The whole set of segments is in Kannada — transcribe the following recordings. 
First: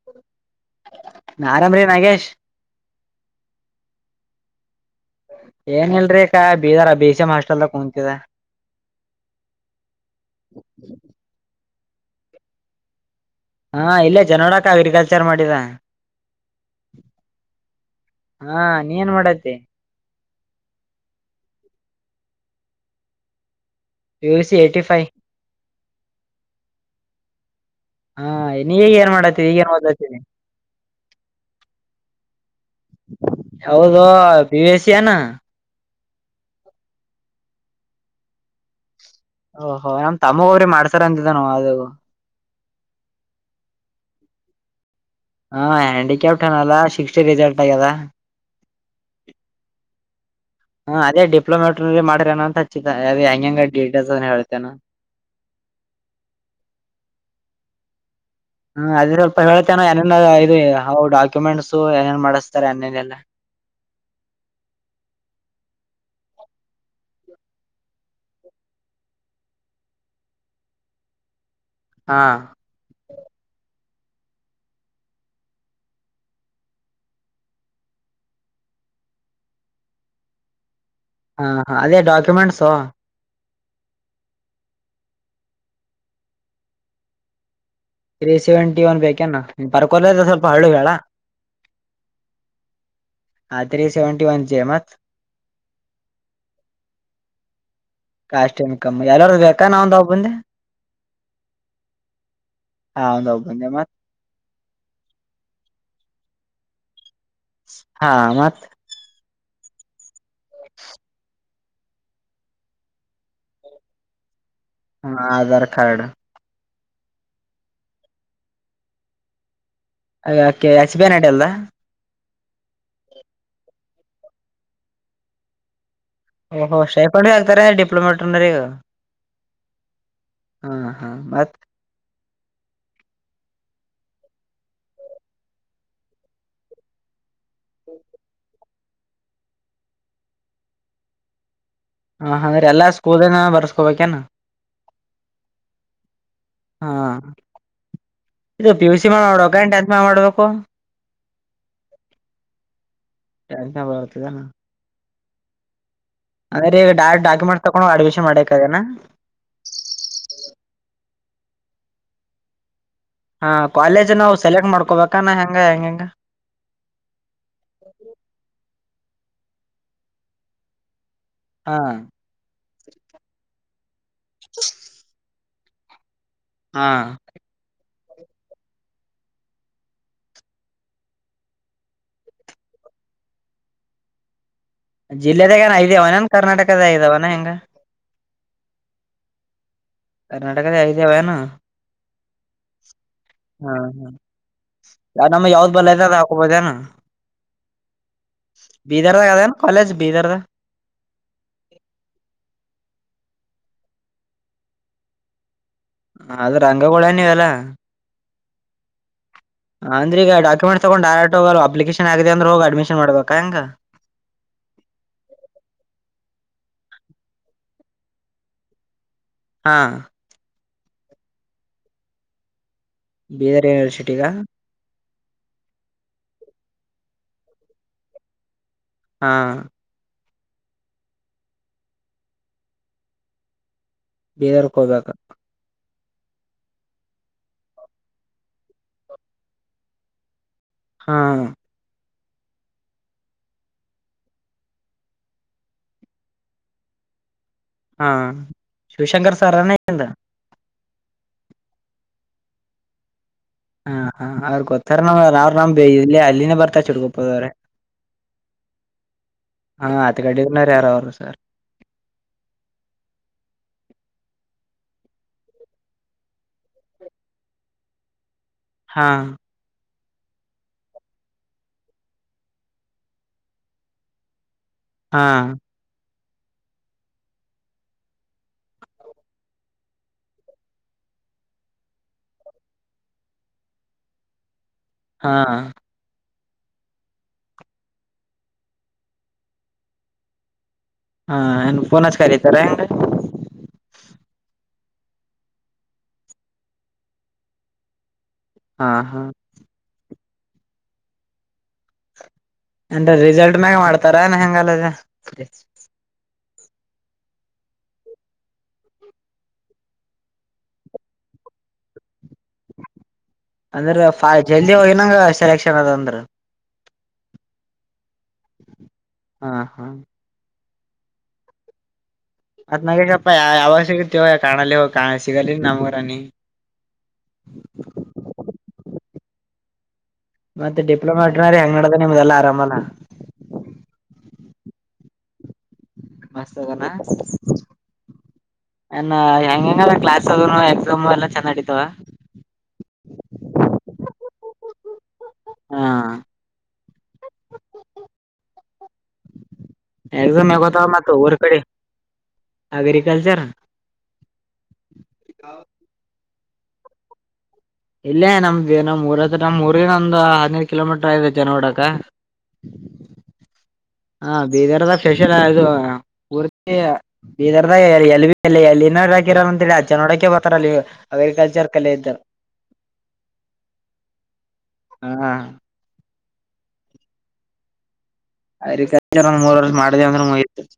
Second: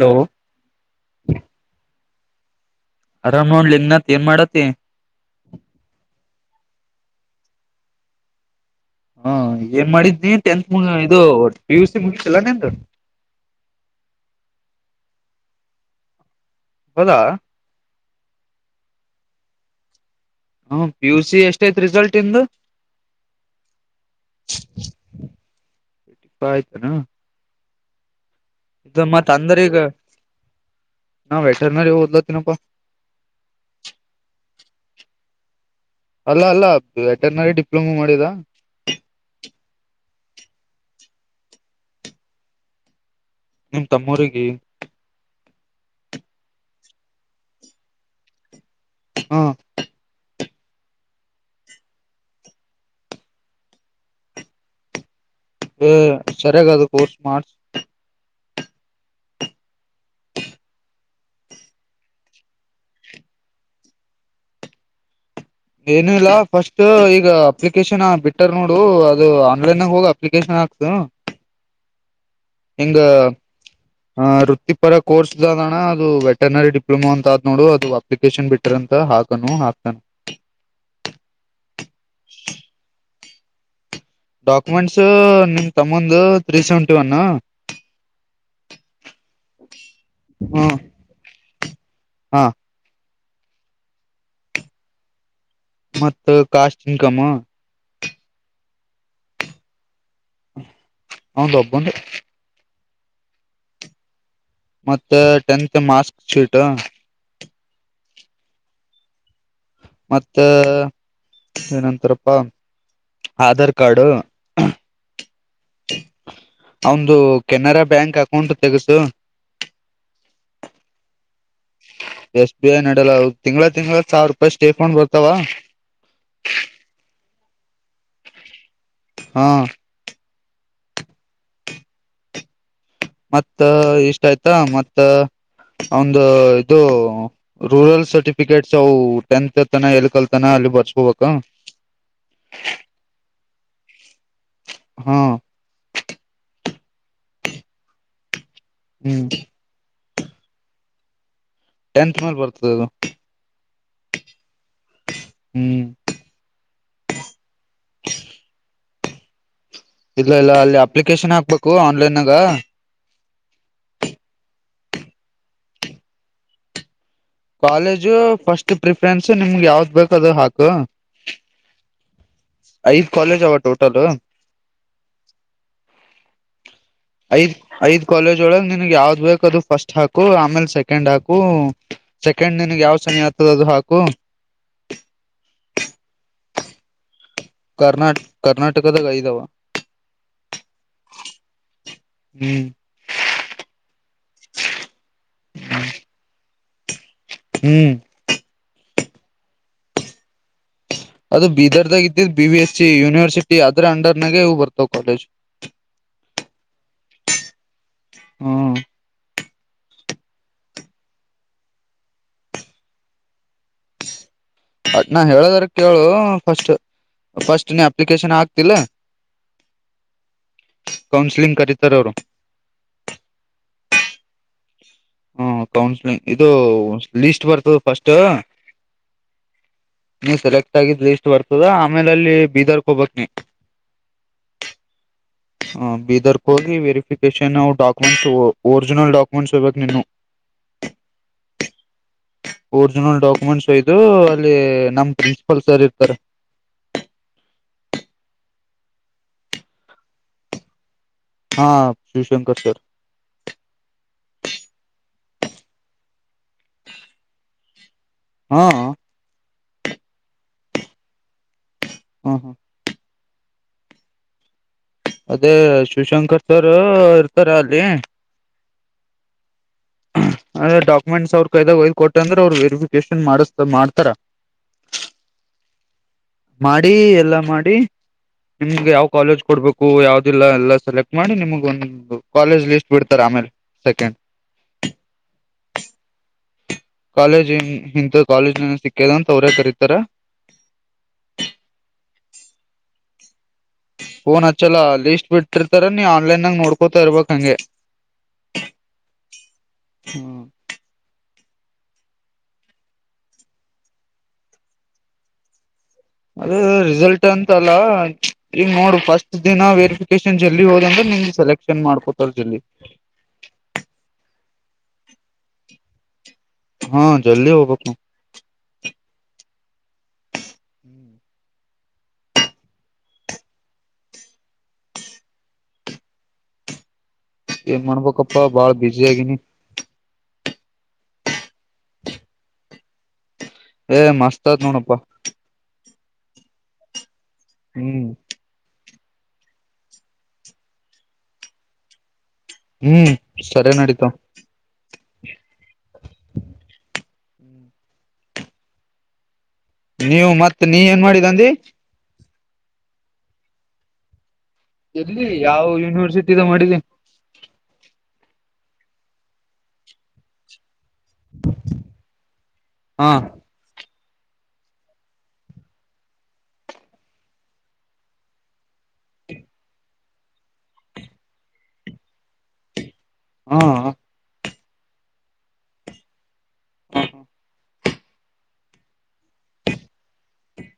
ಹಲೋ. ಆರಾಮ್ರೀ ನಾಗೇಶ್. ಅರಾಮ್ ನೋಡ ಲೇ ನತ್ ಏನ ಮಾಡತೀ. ಏನ್ ಇಲ್ರರಿಕಾ ಬೀದರ್ ಬಿ ಸಿ ಎಂ ಹಾಸ್ಟೆಲ್ದಾಗ ಕುಂತಿದ. ಹಾ ಏನ್ ಮಾಡಿದ್ದಿ ಟೆಂತ್ ಮು ಇದು ಪಿ ಯು ಸಿ ಮುಗಿಸಿಲ್ಲಾ ನಿಂದು. ಹಾ ಇಲ್ಲೇ ಜನೋಡಕ್ ಅಗ್ರಿಕಲ್ಚರ್ ಮಾಡಿದ. ಹೌದಾ. ಹಾ ನೀ ಎನ್ ಮಾಡತ್ತೆ. ಹ್ಮ ಪಿ ಯು ಸಿ ಎಷ್ಟ ಐತ್ ರಿಸಲ್ಟ್ ಇಂದು. P U C eighty five. ಪ್ಪ ಆಯ್ತನು. ಹಾ ನೀವಗ ಏನ್ ಮತ್ ಮಾಡಾತೀ ಈಗ ಎನ್ ಓದಲಾತೀರಿ. ನಾ ವೆಟರ್ನರಿ ಓದ್ ತಿನಪ್ಪ. ಹೌದ ಬಿ ವ ಸಿ ಯನ. ಅಲ್ಲ ಅಲ್ಲ ವೆಟರ್ನರಿ ಡಿಪ್ಲೊಮಾ ಮಾಡಿದ. ಓಹೋ ನಮ್ ತಮ್ಮಗ ಅವ್ರೀ ಮಾಡ್ತಾರ ಅಂತಿದ್ದ ನ ಅದು. ನಿಮ್ ತಮ್ಮೂರಿಗೆ. ಹಾ ಹ್ಯಾಂಡಿಕ್ಯಾಪ್ಟ್ ಅನಲ್ಲ ಸಿಕ್ಸ್ ರಿಸಲ್ಟ್ ಆಗ್ಯದ. ಹಾ. ಹಾ ಅದೇ ಡಿಪ್ಲೊಮ ವೆಟರ್ನರಿ ಮಾಡಿರೇನ ಅಂತ ಹಚ್ಚಿದ ಅ ಹೆಂಗ ಡಡಿಟೇಲ್ಸ್ ಅ ಹೇತೇನ. ಏ ಸರಿಗದು ಕೋರ್ಸ್ ಮಾಡಸ್. ಹ್ಮ ಅದ್ರ ಸ್ವಲ್ಪ ಹೇಳೇಳನ ಏನೇ ಇದು ಹಾವು ಡಾಕ್ಯುಮೆಂಟ್ಸ್ ಏನೇನ್ ಮಾಡಿಸ್ತಾರೆ ಅನ್ನೇಲ್ಲ. ಏನು ಇಲ್ಲ ಫಸ್ಟ್ ಈಗ ಅಪ್ಲಿಕೇಶನ್ ಬಿಟ್ಟಾರ ನೋಡು ಅದು ಆನ್ಲೈನ ನ್ಯಾಗ ಹೋಗ. ಅಪ್ಲಿಕೇಶನ್ ಹಾಕಸ. ಹಾ. ಹೆಂಗ. ಆ ವೃತ್ತಿಪರ ಕೋರ್ಸ್ ಅಣ್ಣ ಅದು ವೆಟೆನರಿ ಡಿಪ್ಲೊಮಾ ಅಂತ ಅ ಆದ್ ನೋಡು ಅದು. ಅಪ್ಲಿಕೇಶನ್ ಬಿಟ್ಟ್ರ ಅಂತ ಹಾಕನು ಹಾಕ್ತಾನ. ಹಾ ಹಾ ಅದೇ ಡಾಕ್ಯುಮೆಂಟ್ಸೋ. ಡಾಕ್ಯುಮೆಂಟ್ಸ್ ನಿಮ್ ತಮ್ಮಂದು three seventy one. Three seventy one ಬೇಕೇನ ಪ ಬರ್ಕೋರ್ದ ಸ್ವಲ್ಪ ಹ್ಮ ಹಳ್ಳು ಬೇಳ. ಹಾ. ಹಾ ತ್ರೀ ಸೆವೆಂಟಿ ಒನ್ ಜಿ ಮತ್. ಮತ್ ಕಾಸ್ಟ್ ಇನ್ಕಮ್. ಕಾಸ್ಟ್ ಇನ್ಕಮ್ ಎಲೋರ್ದು ಬೇಕ್ಕ ನಂದೋಬುಂದೆ. ಅವನ್ದು ಒಬ್ಬುಂದೆ. ಹಾ ಅವ್ನ್ ಒಬ್ಬುಂದೆ ಮತ್. ಮತ್ತೆ ಟೆಂತ್ ಮಾರ್ಕ್ಸ್ ಶೀಟ್. ಹಾ ಮತ್. ಮತ್ತ ಏನಂತಾರಪ್ಪ ಆಧಾರ್ ಕಾರ್ಡು. ಹಾ ಆಧಾರ್ ಕಾರ್ಡ್. ಅವನ್ದು ಕೆನರಾ ಬ್ಯಾಂಕ್ ಅಕೌಂಟ್ ತೆಗೆಸು. ಯಾಕೆ ಎಸ್ ಬಿ ಐ ನಡೆಲ್ಲ. ಎಸ್ ಬಿ ಐ ನಡೆಲ್ಲ ಅವ್ ತಿಂಗಗಳ ತಿಂಗಗಳ ಸಾವ್ರೂಪಾಯಿ ಸ್ಟೇಕೊಂಡ್ ಬರ್ತಾವ. ಓಹ ಶೇಪಣಿ ಅಂತರ ಡಿಪ್ಲೋಮಾಗ. [unintelligible] ಹಾ. ಹಾ ಹಾ ಮತ್ತ್. ಮತ್ತ ಇಷ್ಟ ಆಯ್ತಾ ಮತ್ತ ಅವನ್ದು ಇದು. ರೂಲ್ಸ್ ಸರ್ಟಿಫಿಕೇಟ್ಸ್ ಅವು ಟೆಂತ್ ತ್ತನ ಎಲ್ ಕಲ್ತನ ಅಲ್ಲಿ ಬರ್ಸ್ಕೋಬೇಕ. ಹಾ ಹಂಗಾರ ಎಲ್ಲ ಸ್ಕೂಲಿನವ ಬರ್ಸ್ಕೋಬೇಕೇನ್. ಹಾ. ಹಾ. ಇದು ಪಿ ಯು ಸಿ ಹ್ಮ್ ಮಡ್ಬೇಕ್ ಏನ್ ಟೆಂತ್ ಮಾಡ್ ಮಾಡ್ಬೇಕು. ಟೆಂತ್ ಮೇಲ್ ಬರ್ತದ ಟೆಂತ್ ಮ್ಯಾಗ ಬರ್ತದನ ಹ್ಮ್. ಅ್ಗದ್ರೆ ಈಗ ಡ ಡಾಕ್ಯುಮೆಂಟ್ಸ್ ತಗೊಂಡು ಅಡ್ಮಿನ್ ಮಾಡ್ಬೇಕೆನಾ. ಇಲ್ಲ ಇಲ್ಲ ಅಲ್ಲಿ ಅಪ್ಲಿಕೇಶನ್ ಹಾಕ್ಬೇಕು ಆನ್ಲೈನ್ನಾಗ. ಹಾ ಕಾಲೇಜ್ ನಾವು ಸೆಲೆಕ್ಟ್ ಮಾಡ್ಕೋಬೇಕಾನ ಹೆಂಗ ಹೆಂಗ ಹೆಂಗ. ಕಾಲೇಜು ಫಸ್ಟ್ ಪ್ರಿಫರೆನ್ಸ್ ನಿಮ್ಗೆ ಯಾವ್ದ್ ಬೇಕ ಅದು ಹಾಕು. ಹಾ. ಐದು ಕಾಲೇಜ್ ಹವಾ ಟೋಟಲ್. ಹಾ. ಐದ್ ಐದ್ ಕಾಲೇಜ್ ಒಳಗ್ ನಿನ್ ಯಾವ್ದ್ ಬೇಕ ಅದು ಫಸ್ಟ್ ಹಾಕು ಆಮೇಲ್ ಸೆಕೆಂಡ್ ಹಾಕು. ಸೆಕೆಂಡ್ ನಿನಗ್ ಯಾವ ಶನಿ ಆತದ ಅದು ಹಾಕು. ಜಿಲ್ಲೆದಾಗಏ ಇದಾವನನ್ ಕರ್ನಾಟಕದ ಇದಾವವನ ಹೆಂಗ. ಕರ್ನಾಟ್ ಕರ್ನಾಟಕದ ಐದಾವ. ಕರ್ನಾಟಕದ ಯಐದೆವಾನ. ಹ್ಮ್ ಹ್ಮ ಹ್ಮ ಯ ನಮ್ಮ್ ಯಾವ್ದ್ ಬಲ್ಲೆತ ಅದು ಹಾಕೊಬೊದೆನು. ಹ್ಮ್. ಬೀದರ್ದ ಅದೇನು ಕಾಲೇಜ್ ಬೀದರ್ದ. ಅದು ಬೀದರ್ದಾಗ ಇದ್ದ್ B V S C university ಅದ್ರ ಅಂಡರ್ನಾಗೆವು ಬರ್ತಾವ್ ಕಾಲೇಜ್. ಅದ ರಂಗಗೂಳೇನ್ನೀವೆಲ್ಲ. ಹ್ಮ್. ಅಂದ್ರೀಗ ಡಾಕ್ಯುಮೆಂಟ್ಸ್ ತೊಗೊಂಡ ಡರೆಕ್ಟ್ ಹೋಗ್ ಅಪ್ಲಿಕೇಶನ್ ಆಗಿದೆ ಅಂದ್ರ್ ಹೋಗ್ ಅಡ್ಮಿಷನ್ ಮಾಡಬೇಕಾಂಗ. ನಾ ಹೇಳದರ ಕೇಳು ಫಸ್ಟ್ ಫಸ್ಟ್ ನೀ ಅಪ್ಲಿಕೇಶನ್ ಆಗ್ತಿಲ್ಲ. ಹಾ. ಕೌನ್ಸಿಲಿಂಗ್ ಕರಿತ್ತಾರೆ ಅವರು. ಬೀದರ್ ಯೂನಿವರ್ಸಿಟಿಗ. ಹ್ಮ ಕೌನ್ಸ್ಲಿಂಗ್ ಇದು ಲೀಸ್ಟ್ ಬರ್ತದ ಫಸ್ಟ್ ಹಾ ನೀ ಸೆಲೆಕ್ಟ್ ಆಗಿದ್ ಲೀಸ್ಟ್ ಬರ್ತದ ಆಮೇಲ ಅಲ್ಲಿ ಬೀದರ್ಕ್ ಹೋಗಬೇಕ್ ನೀ ಬೀದರಕ್ ಹೋಗಬೇಕ ಹ್ಮ್ ಬೀದರ್ಕ್ ಹೋಗಿ ವೆರಿಫಿಕೇಶನ್ವು ಡಾಕ್ಯುಮೆಂಟ್ಸ್ ಒರಿಜಿನಲ್ ಡಾಕ್ಯುಮೆಂಟ್ಸ್ ವೈಬೇಕ ನೀನುವ [inaudible] ಹಾ ಒರಿಜಿನಲ್ ಡಾಕ್ಯುಮೆಂಟ್ಸ್ ಒಯದು ಅಲ್ಲಿ ನಮ್ ಪ್ರಿನ್ಸಿಪಲ್ ಸರ್ ಇರ್ತಾರೆ ಹಾ ಶಿವಶಂಕರ್ ಸಾರನ್ ನಿಂದ ಹಾ ಶಿವಶಂಕರ್ ಸರ್ ಹಾ ಹಾ ಅವ್ರ್ ಗೊತ್ತಾರ ನನಗದ ಅವ್ರ್ ನಮ್ ಇಲ್ಲಿ ಅಲ್ಲಿನೇ ಬರ್ತ ಶೀರಗೂಪ್ಪದವ್ರೆ ಹ್ಮ್ ಹ್ಮ್ ಹಾ ಅತ್ತ ಗಡಿಗನರೆ ಆರಾವರು ಸರ್ ಹ್ಮ್ ಹ್ಮ್ ಅದೇ ಶಿವಶಂಕರ್ ಸರ್ ಇರ್ತಾರೆ ಅಲ್ಲಿ ಹಾ ಅದೇ ಡಾಕ್ಯುಮೆಂಟ್ಸ್ ಅವ್ರ ಕೈದಾಗ ಒಯದ ಕೊಟ್ಟ ಅಂದ್ರ ಅವರು ವೆರಿಫಿಕೇಶನ್ ಮಾಡಸತ ಮಾಡ್ತಾರ ಹಾ ಮಾಡಿ ಎಲ್ಲಾ ಮಾಡಿ ನಿಮ್ಗ ಯಾವ್ ಕಾಲೇಜ್ ಕೊಡ್ಬೇಕು ಯಾವ್ದಿಲ್ಲ ಎಲ್ಲ ಸೆಲೆಕ್ಟ್ ಮಾಡಿ ನಿಮ್ಗ ಒಂದು ಕಾಲೇಜ್ ಲಿಸ್ಟ್ ಬಿಡ್ತಾರ ಆಮೇಲ್ ಸೆಕೆಂಡ್ ಹಾ ಹ್ ಕಾಲೇಜ್ ಹಿಂತ ಹಿಂತದ ಕಾಲೇಜ್ ನಿನ್ಗ ಸಿಕ್ಕೆದ ಅಂತ ಅವ್ರೇ ಕರೀತರ್ ಹ್ ಏನ್ ಪೋನ ಹಚ್ಚಿ ಕರಿತಾರ ಹೆಂಗರಿ ಫೋನ್ ಹಚ್ಚಲ್ಲಾ ಲೀಸ್ಟ್ ಬಿಟ್ಟಿರ್ತಾರ ನೀ ಆನಲೈನಾಗ ನೋಡ್ಕೋತಾ ಇರ್ಬೇಕ್ ಹಂಗೆ ಹಾ ಹಾ ಹ್ಮ ಅಂದ್ರ ರಿಸಲ್ಟ್ ಮ್ಯಾಗ ಮಾಡ್ತಾರ ಏನ ಹೆಂಗಲ್ಲದೆ ಅದ್ ರಿಸಲ್ಟ್ ಅಂತ ಅಲ್ಲ ಈಗ ನೋಡ ಫಸ್ಟ್ ದಿನ ವೆರಿಫಿಕೇಶನ್ ಜಲ್ದಿ ಹೋದ ಅಂದ್ರ ನಿನ್ಗ ಸೆಲೆಕ್ಷನ್ ಮಾಡ್ಕೊತಾರ ಜಲ್ದಿ ಅಂದ್ರ ಫೈ ಜಲ್ದಿ ಹೋಗಿನಂಗರ ಸೆಲೆಕ್ಷನ್ ಅದ ಅಂದ್ರ ಹ್ಮ್ ಜಲ್ದಿ ಹೋಬಕ್ಕ ನೋಡ್ ಹಾ ಹಾ ನೀ ಮತ್ ನಾಗೆಗಪ್ಪ ಯ ಯಾವಾಗ ಸಿಗುತ್ತಿವೂ ಕಾಣಲೆ ಹೋಗ ಕ ಸಿಗಲ್ಲೆ ನಮ್ಗರನಿ ಏನ್ ಮಾಡ್ಬೇಕಪ್ಪಾ ಬಾಳ ಬಿಜಿ ಆಗಿನಿ ಮತ್ತ ಡಿಪ್ಲೋಮಾ ಇಟ್ಟನ್ರ ಹೆಂಗನಡ್ದದ್ ನಿಮ್ದೆಲ್ಲ ಆರಾಮ ಅಲ್ಲ ಏ ಮಸ್ತದ್ ನೋಡಪ್ಪ ಮಸ್ತದನ್ ಹ್ಮ್ ಏನ್ನ್ ಹೆಂಗೆಂಗದ ಕ್ಲಾಸ್ ಅದನು ಎಕ್ಸಾಮು ಎಲ್ಲಾ ಚೆನ್ನಡಿತವ್ ಹ್ಮ್ ಸರಿ ನಡೀತವ್ ಹ್ ನೀವು ಎಕ್ಸಾಮ್ ನೀ ಯವದದ್ ಏನ್ ಮತ್ ಮಾಡಿದ ಊರ ಅಂದಿ ಕಡೆ ಅಗ್ರಿಕಲ್ಚರ್ ಎಲ್ಲಿ ಯಾವ ಯೂನಿವರ್ಸಿಟಿದಗ ಮಾಡಿದಿ ಇಲ್ಲೇ ನಮ್ದಗ ನಮ್ದ ಮೂರೆಸಟಂ ನಮ್ ಊರಿಂದ ಒಂದ್ ಹದಿನೈದ ಕಿಲೋಮೀಟರ್ ಆಗತ ನೋಡಕ ಹಾ ಹಾ ಬೀದರ್ದ ಸ್ಪೆಷಲ್ ಇದು ಪೂರ್ತಿ ಬಿದರ್ದ ಎ ಎಲ್ಲಿ ನೋಡಾಕಿರಲ್ಲ ಅಂತ ಹೇಳಿ ಅಜ್ಜ ನೋಡಾಕೆ ಬರ್ತಾರ ಅಲ್ಲಿ. ಅಗ್ರಿಕಲ್ಚರ್ ಕಲತ ಹ್ಮ ಹಾ [inaudible] ಅಗ್ರಿಕಲ್ಚರ್ ಒಂದ ಮೂರ ವರ್ಷ್ ಮಾಡಿದ ಅಂದ್ರ ಮುಗಿತ.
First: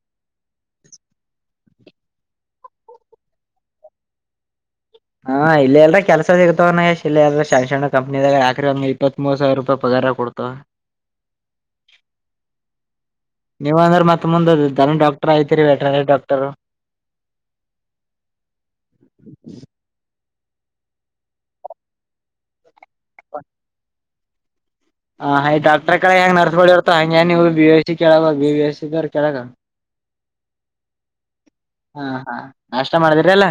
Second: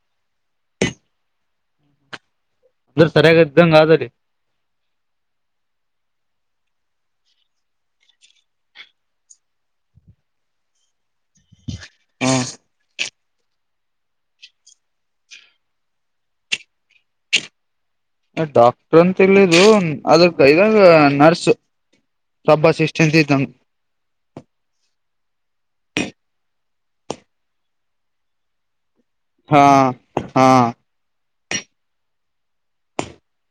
ಅಂದ್ರ ಸರಿಯಾಗಿ ಇದ್ದಂಗ ಆದರಿ. ಹಾ ಇಲ್ಲ ಎಲ್ಲ ಕೆಲ್ಸ ಸಿಗತವನ ಇಲ್ಲಿ ಎಲ್ ಶ್ಯಾಣ್ ಕಂಪ್ನಿದದಾಗಾರ ಒ ಇಪ್ಪತ್ ಮೂವ ಸಾವರಪಾಯಿ ಪಗಾರ ಕೊಡ್ತವ. ಹಾ ನೀವ ಅಂದ್ರ ಮತ್ತ ಮುಂದ ಧನ್ ಡಾಕ್ಟರ್ ಐತಿರಿ ವೆಟನರಿ ಡಕ್ಟರ್. ಡಾಕ್ಟರ್ ಅಂತ ಇಲ್ಲಿದು ಅದಕ ಇದ ನರ್ಸ್. ಸಬ್ಬ ಸಷ್ಟ್ಟೆಂತ ಇದ್ದ ಹ ಹಯ್ ಡಾಕ್ಟರ್ ಕಡೆ ಹೆಂಗ ನರ್ಸ್ ಬಳಿ ಹಂಗ ನೀವು ಬಿ ಎಸ್ ಸಿ ಕೇಳವ ಬ ಬಿ ಎಸ ಹಾ ಹಾ ಹಾ ಹಾ ನಾಷ್ಟ ಮಾಡದ್ರಿ ಅಲ್ಲಾ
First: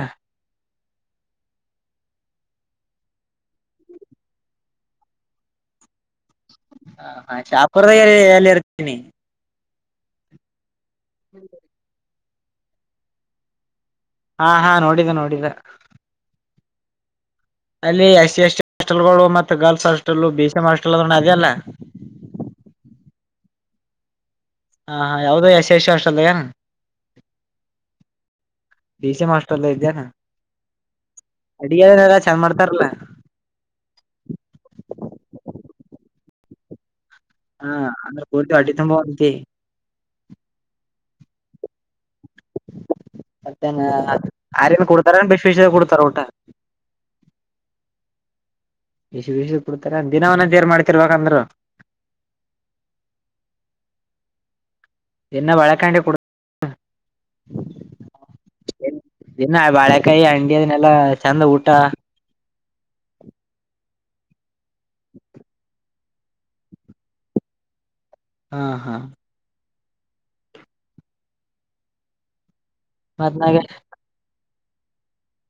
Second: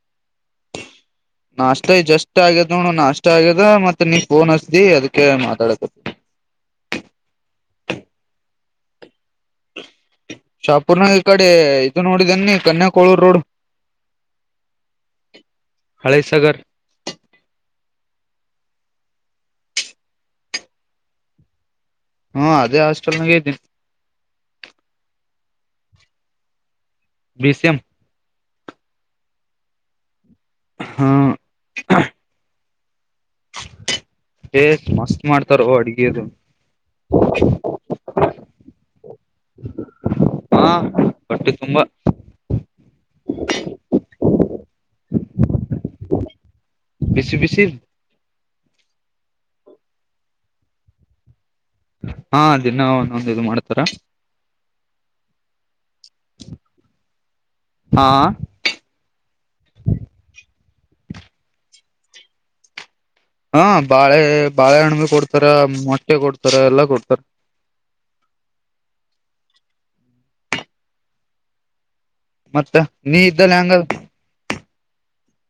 ನಾಷ್ಟ ಜಸ್ಟ್ ಆಗ್ಯದ ನೋ ನಾಷ್ಟ ಆಗ್ಯದ ಮತ್ತ ನೀ ಫೋನ್ ಹಸ್ದಿ ಅದಕ್ಕೆ ಮಾತಾಡತ. ಹಾ ನಾ ಚಾಪುರದಾಗ ಎಲ್ಲಿ ಇರ್ತೀನಿ. ಶಾಪೂರ್ನ ಈ ಕಡೆ ಇದು ನೋಡಿದನ್ನಿ ಕನ್ಯಾ ಕೋಳೂರ್ ರೋಡ್. ಹಾ ಹಾ ನೋಡಿದ ನೋಡಿದ. ಹಳೈಸಾಗರ ಅಲ್ಲಿ ಎಸ್ ಸಿ ಎಸ್ ಹಾಸ್ಟೆಲ್ಗಳು ಮತ್ತೆ girls hostel B C M hostel ಅದ ಅದೆ ಅಲ್ಲ. ಹ್ಮ ಅದೇ ಹಾಸ್ಟೆಲ್ ನಾಗ ಇದ್ದನಿ. ಹಾ ಯಾವುದ ಯಸ್ ಯಶು ಅಷ್ಟ ಏನ್. B C M D C ಮಾಸ್ಟರ್ಲ್ಲ ಇದ್ಯಾನ. ಹ ಅಡಿಯ ಏನಾರ ಚಂದ್ ಮಾಡ್ತಾರಲ್ಲ. ಏ ಮಸ್ತ ಮಾಡ್ತಾರ್ರೋ ಅಡ್ಗೆದು. ಹಾ ಅಂದ್ರ ಪೂರ್ತಿ ಹೊಟ್ಟಿ ತಂಬ ಉಂತಿ. ಹಾ ಹೋಟ್ಟ ತುಂಬಾ ಮತ್ತೇನ ಆರದ ಕೊಡ್ತಾರ ಬಷ ಬಿಷ ಕುಡ್ತಾರ ಊಟ. ಬಿಸಿ ಬಿಸಿ ಬಿಸಿ ಬಿಸಿ ಕೊಡ್ತಾರ ದಿನವನ ಏರ್ ಮಾಡ್ತಿರ್ಬೇಕಂದ್ರರು. ಹಾ ದಿನ ಒಂದೊಂದ ಇದ ಮಾಡ್ತಾರ. ಎನ್ನ ಬಳಕ ಹಾ ದಿನ ಬಾಳೆಕಾಯಿ ಹಂಗೆ ಇದನ್ನೆಲ್ಲಾ ಚೆಂದ ಊಟ ಹಾ ಬಾಳೆ ಬಾಳೆಹಣ್ಣಬ ಕೊಡ್ತಾರ ಮೊಟ್ಟೆ ಕೊಡ್ತಾರ ಎಲ್ಲಾ ಕೊಡ್ತಾರ. ಹಾ ಹಾ ಮತ್ತ ನೀ ಮತ್ ಇದ್ದಲ್ಲ ಹೆಂಗ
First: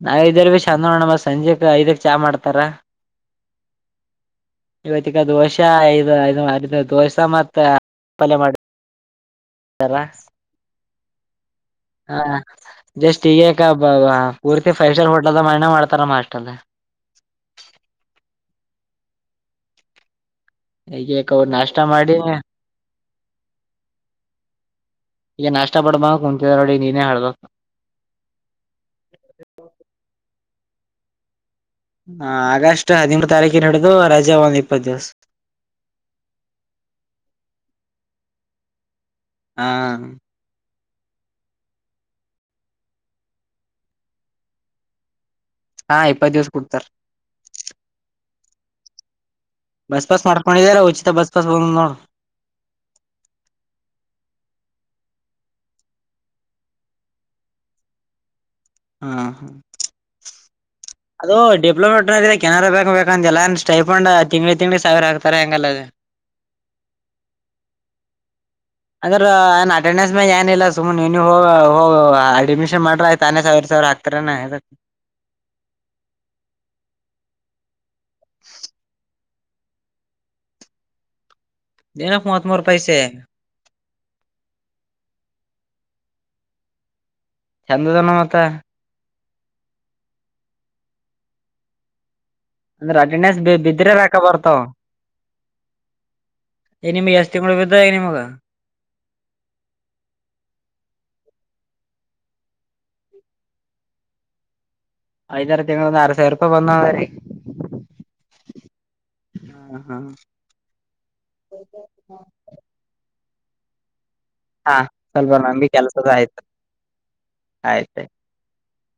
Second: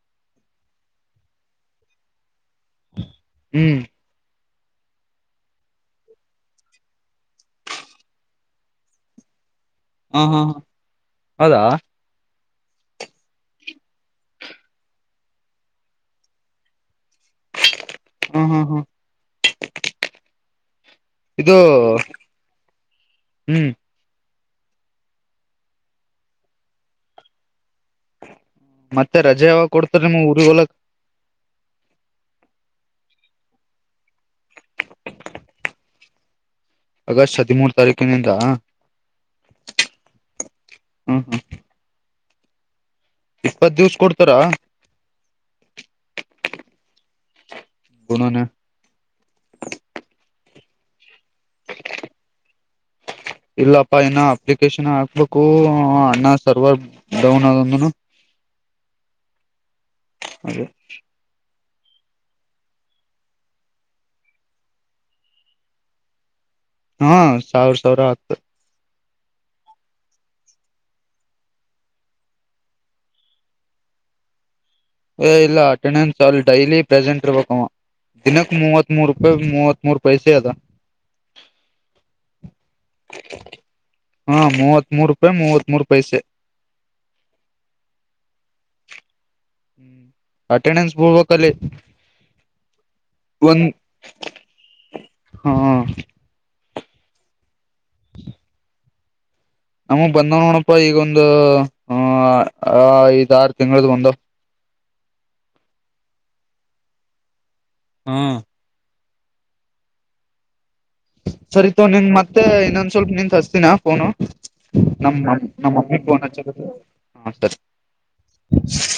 ನಾ ಇದಲಿ ಭೀ ಚಂದ ನೋಣಮ್ಮ ಸಂಜೆಕ ಐದಕ್ ಚಾ ಮಾಡ್ತಾರ. ಹ್ಮ ಇವತ್ತಗ ದೋಸಾ ಐದು ಐದು ದೋಸೆ ಮತ್ತ ಪಲ್ಯ ಮಾಡ. ಹಾ ಹಾ ಹಾ ಹೌದಾ. ಹ ಜಸ್ಟ್ ಈಗ ಪೂರ್ತಿ ಫೈವ್ ಸ್ಟಾರ್ ಹೋಟೆಲ್ ಮ್ಣ ಮಾಡ್ತಾರ ಮ ಅಷ್ಟ ಅಲ್. ಹ್ಮ ಹ್ಮ್ ಹ್ಮ್. ಈಗ ಅವ ನಾಷ್ಟ ಮಾಡಿ. ಹ್ಮ್ ಈಗ ನಷ್ಟ ಪಡಬಕ್ ಕುಂತಿದ ನೋಡಿ ನೀನೇ ಹಲಬೇಕ. ಮತ್ತೆ ರಜೆ ಯಾವಾಗ ಕೊಡ್ತಾರ ನಿಮ್ ಊರಿಗ್ ಹೋಲಕ್. ಹಾ ಆಗಸ್ಟ್ ಹದಿಮೂರು ತಾರೀಕಿನ ನಡದು ರಜೆ ಒಂದ್ ಇಪ್ಪತ್ತು ದಿವಸ. ಆಗಸ್ಟ್ ಹದಿಮೂರು ತಾರೀಕಿನಿಂದ. ಹಾ. ಹ್ಮ ಹ್ಮ. ಇಪ್ಪತ್ ದಿವ್ಸ ಕೊಡ್ತಾರಾ. ಹಾ ಇಪ್ಪತ್ತು ದಿವಸ ಕೊಡ್ತಾರೆ. ಕುಣನೆ. ಬಸ್ ಪಾಸ್ ಮಾಡ್ಕೊಂಡಿದರ ಉಚಿತ ಬಸ್ ಪಾಸ್ ಬಂದ ನೋಡು. ಇಲ್ಲಪ್ಪಾ ಇನ್ನು ಅಪ್ಲಿಕೇಶನ್ ಹಾಕ್ಬೇಕು ಅಣ್ಣ ಸರ್ವರ್ ಡೌನ್ ಅದಂದನು. ಹಾ ಹಾ. ಅದೆ. ಅದು ಡಿಪ್ಲೊಮಾ [unintelligible] ಕೆನಾರ ಬ್ಯಾಂಕ್ ಬೇಕ ಅಂತ ಎಲ್ಲ ಅ ಸ್ಟೈಫೊಂಡ್ ತಿಂಗಳ ತಿಂಗ್ಳ ಸಾವಿರ ಹಾತಾರ ಹೆಂಗಲ್ಲ ಅದು. ಹ್ಮ ಸಾವರ ಸಾವರ ಹಕ್ತಾರ. ಅದ್ರ ನನ್ ಅಟೆಂಡೆನ್ಸ್ ಮ್ಯಾಗ ಏನಿಲ್ಲ ಸುಮ್ ನೀನ ಹೋಗೋಗ ಅಡ್ಮಿಷನ್ ಮಾಡ್ರ ಆಯತ ತಾನೇ ಸಾವಿರ ಸಾವಿರ ಆಗ್ತ. ಹತ್ರ ನ. ಹೆ ಇಲ್ಲ ಅಟೆಂಡೆನ್ಸ್ ಅಲ್ಲಿ ಡೈಲಿ ಪ್ರೆಸೆಂಟ್ ಇರ್ಬೇಕ ಅವ ದಿನಕ್ ಮೂವತ್ ಮೂರು. ಬೈ ಮೂವತ್ ಮೂರು ಪೈಸೆ ಅದಾ. ದಿನಕ್ ಮೂವತ್ ಮೂರು ಪೈಸೆ. ಹಾ ಮೂವತ್ ಮೂೂರು ರೂಪಾಯಿ ಮೂವತ್ ಮೂರು ಪೈಸೆ. ಚಂದದನ ಮಾತ. ಹ್ಮ್ ಅಟೆಂಡೆನ್ಸ್ ಬಿಲ್ಲಬೇಕ ಅಲ್ಲಿ. ಅಂದ್ರೆ ಅಟೆಂಡೆನ್ಸ್ ಬಿದ್ದ ಬಿದ್ರೆ ರಕ ಬರ್ತಾವ. ಹ ಎ ನಿಮಗೆ ಎಸ್ಟ್ ತಿಂಗಳ ಬಿದ್ದವ ನಿಮಗ ಈಗ. ನಮಗ್ ಬಂದವ್ ನೋಡಪ್ಪಾ ಈಗೊಂದು ಆ ಐದ್ ಆರು ತಿಂಗಳ್ದ ಬಂದವ್. ಐದ ಆರ ತಿಂಗಳ ದ್ದ ಆರ ಸಾವರ ರೂಪಾಯಿ ಬಂದವ ಹಂಗಾರೆ. ಹ್ಮ್ಮ್. ಹ್ಮ ಹಾ. ಸರಿ ತಗೋ ನಿನ್ ಮತ್ತೆ ಇನ್ನೊಂದ ಸ್ವಲ್ಪ ನಿಂತ ಹಚ್ಚತಿನ ಫೋನು. ಹಾ ನಮ್ಮ ಸ್ವಲ್ಪ ನಮ್ಗೆ ನಮ್ಮ ಮಮ್ಮಿ ಕೆಲ್ಸದ ಫೋನ ಆಯ್ತು ಹಚ್ಚಕತಾತಿ ಹಾ ಆಯ್ತು ಸರಿ.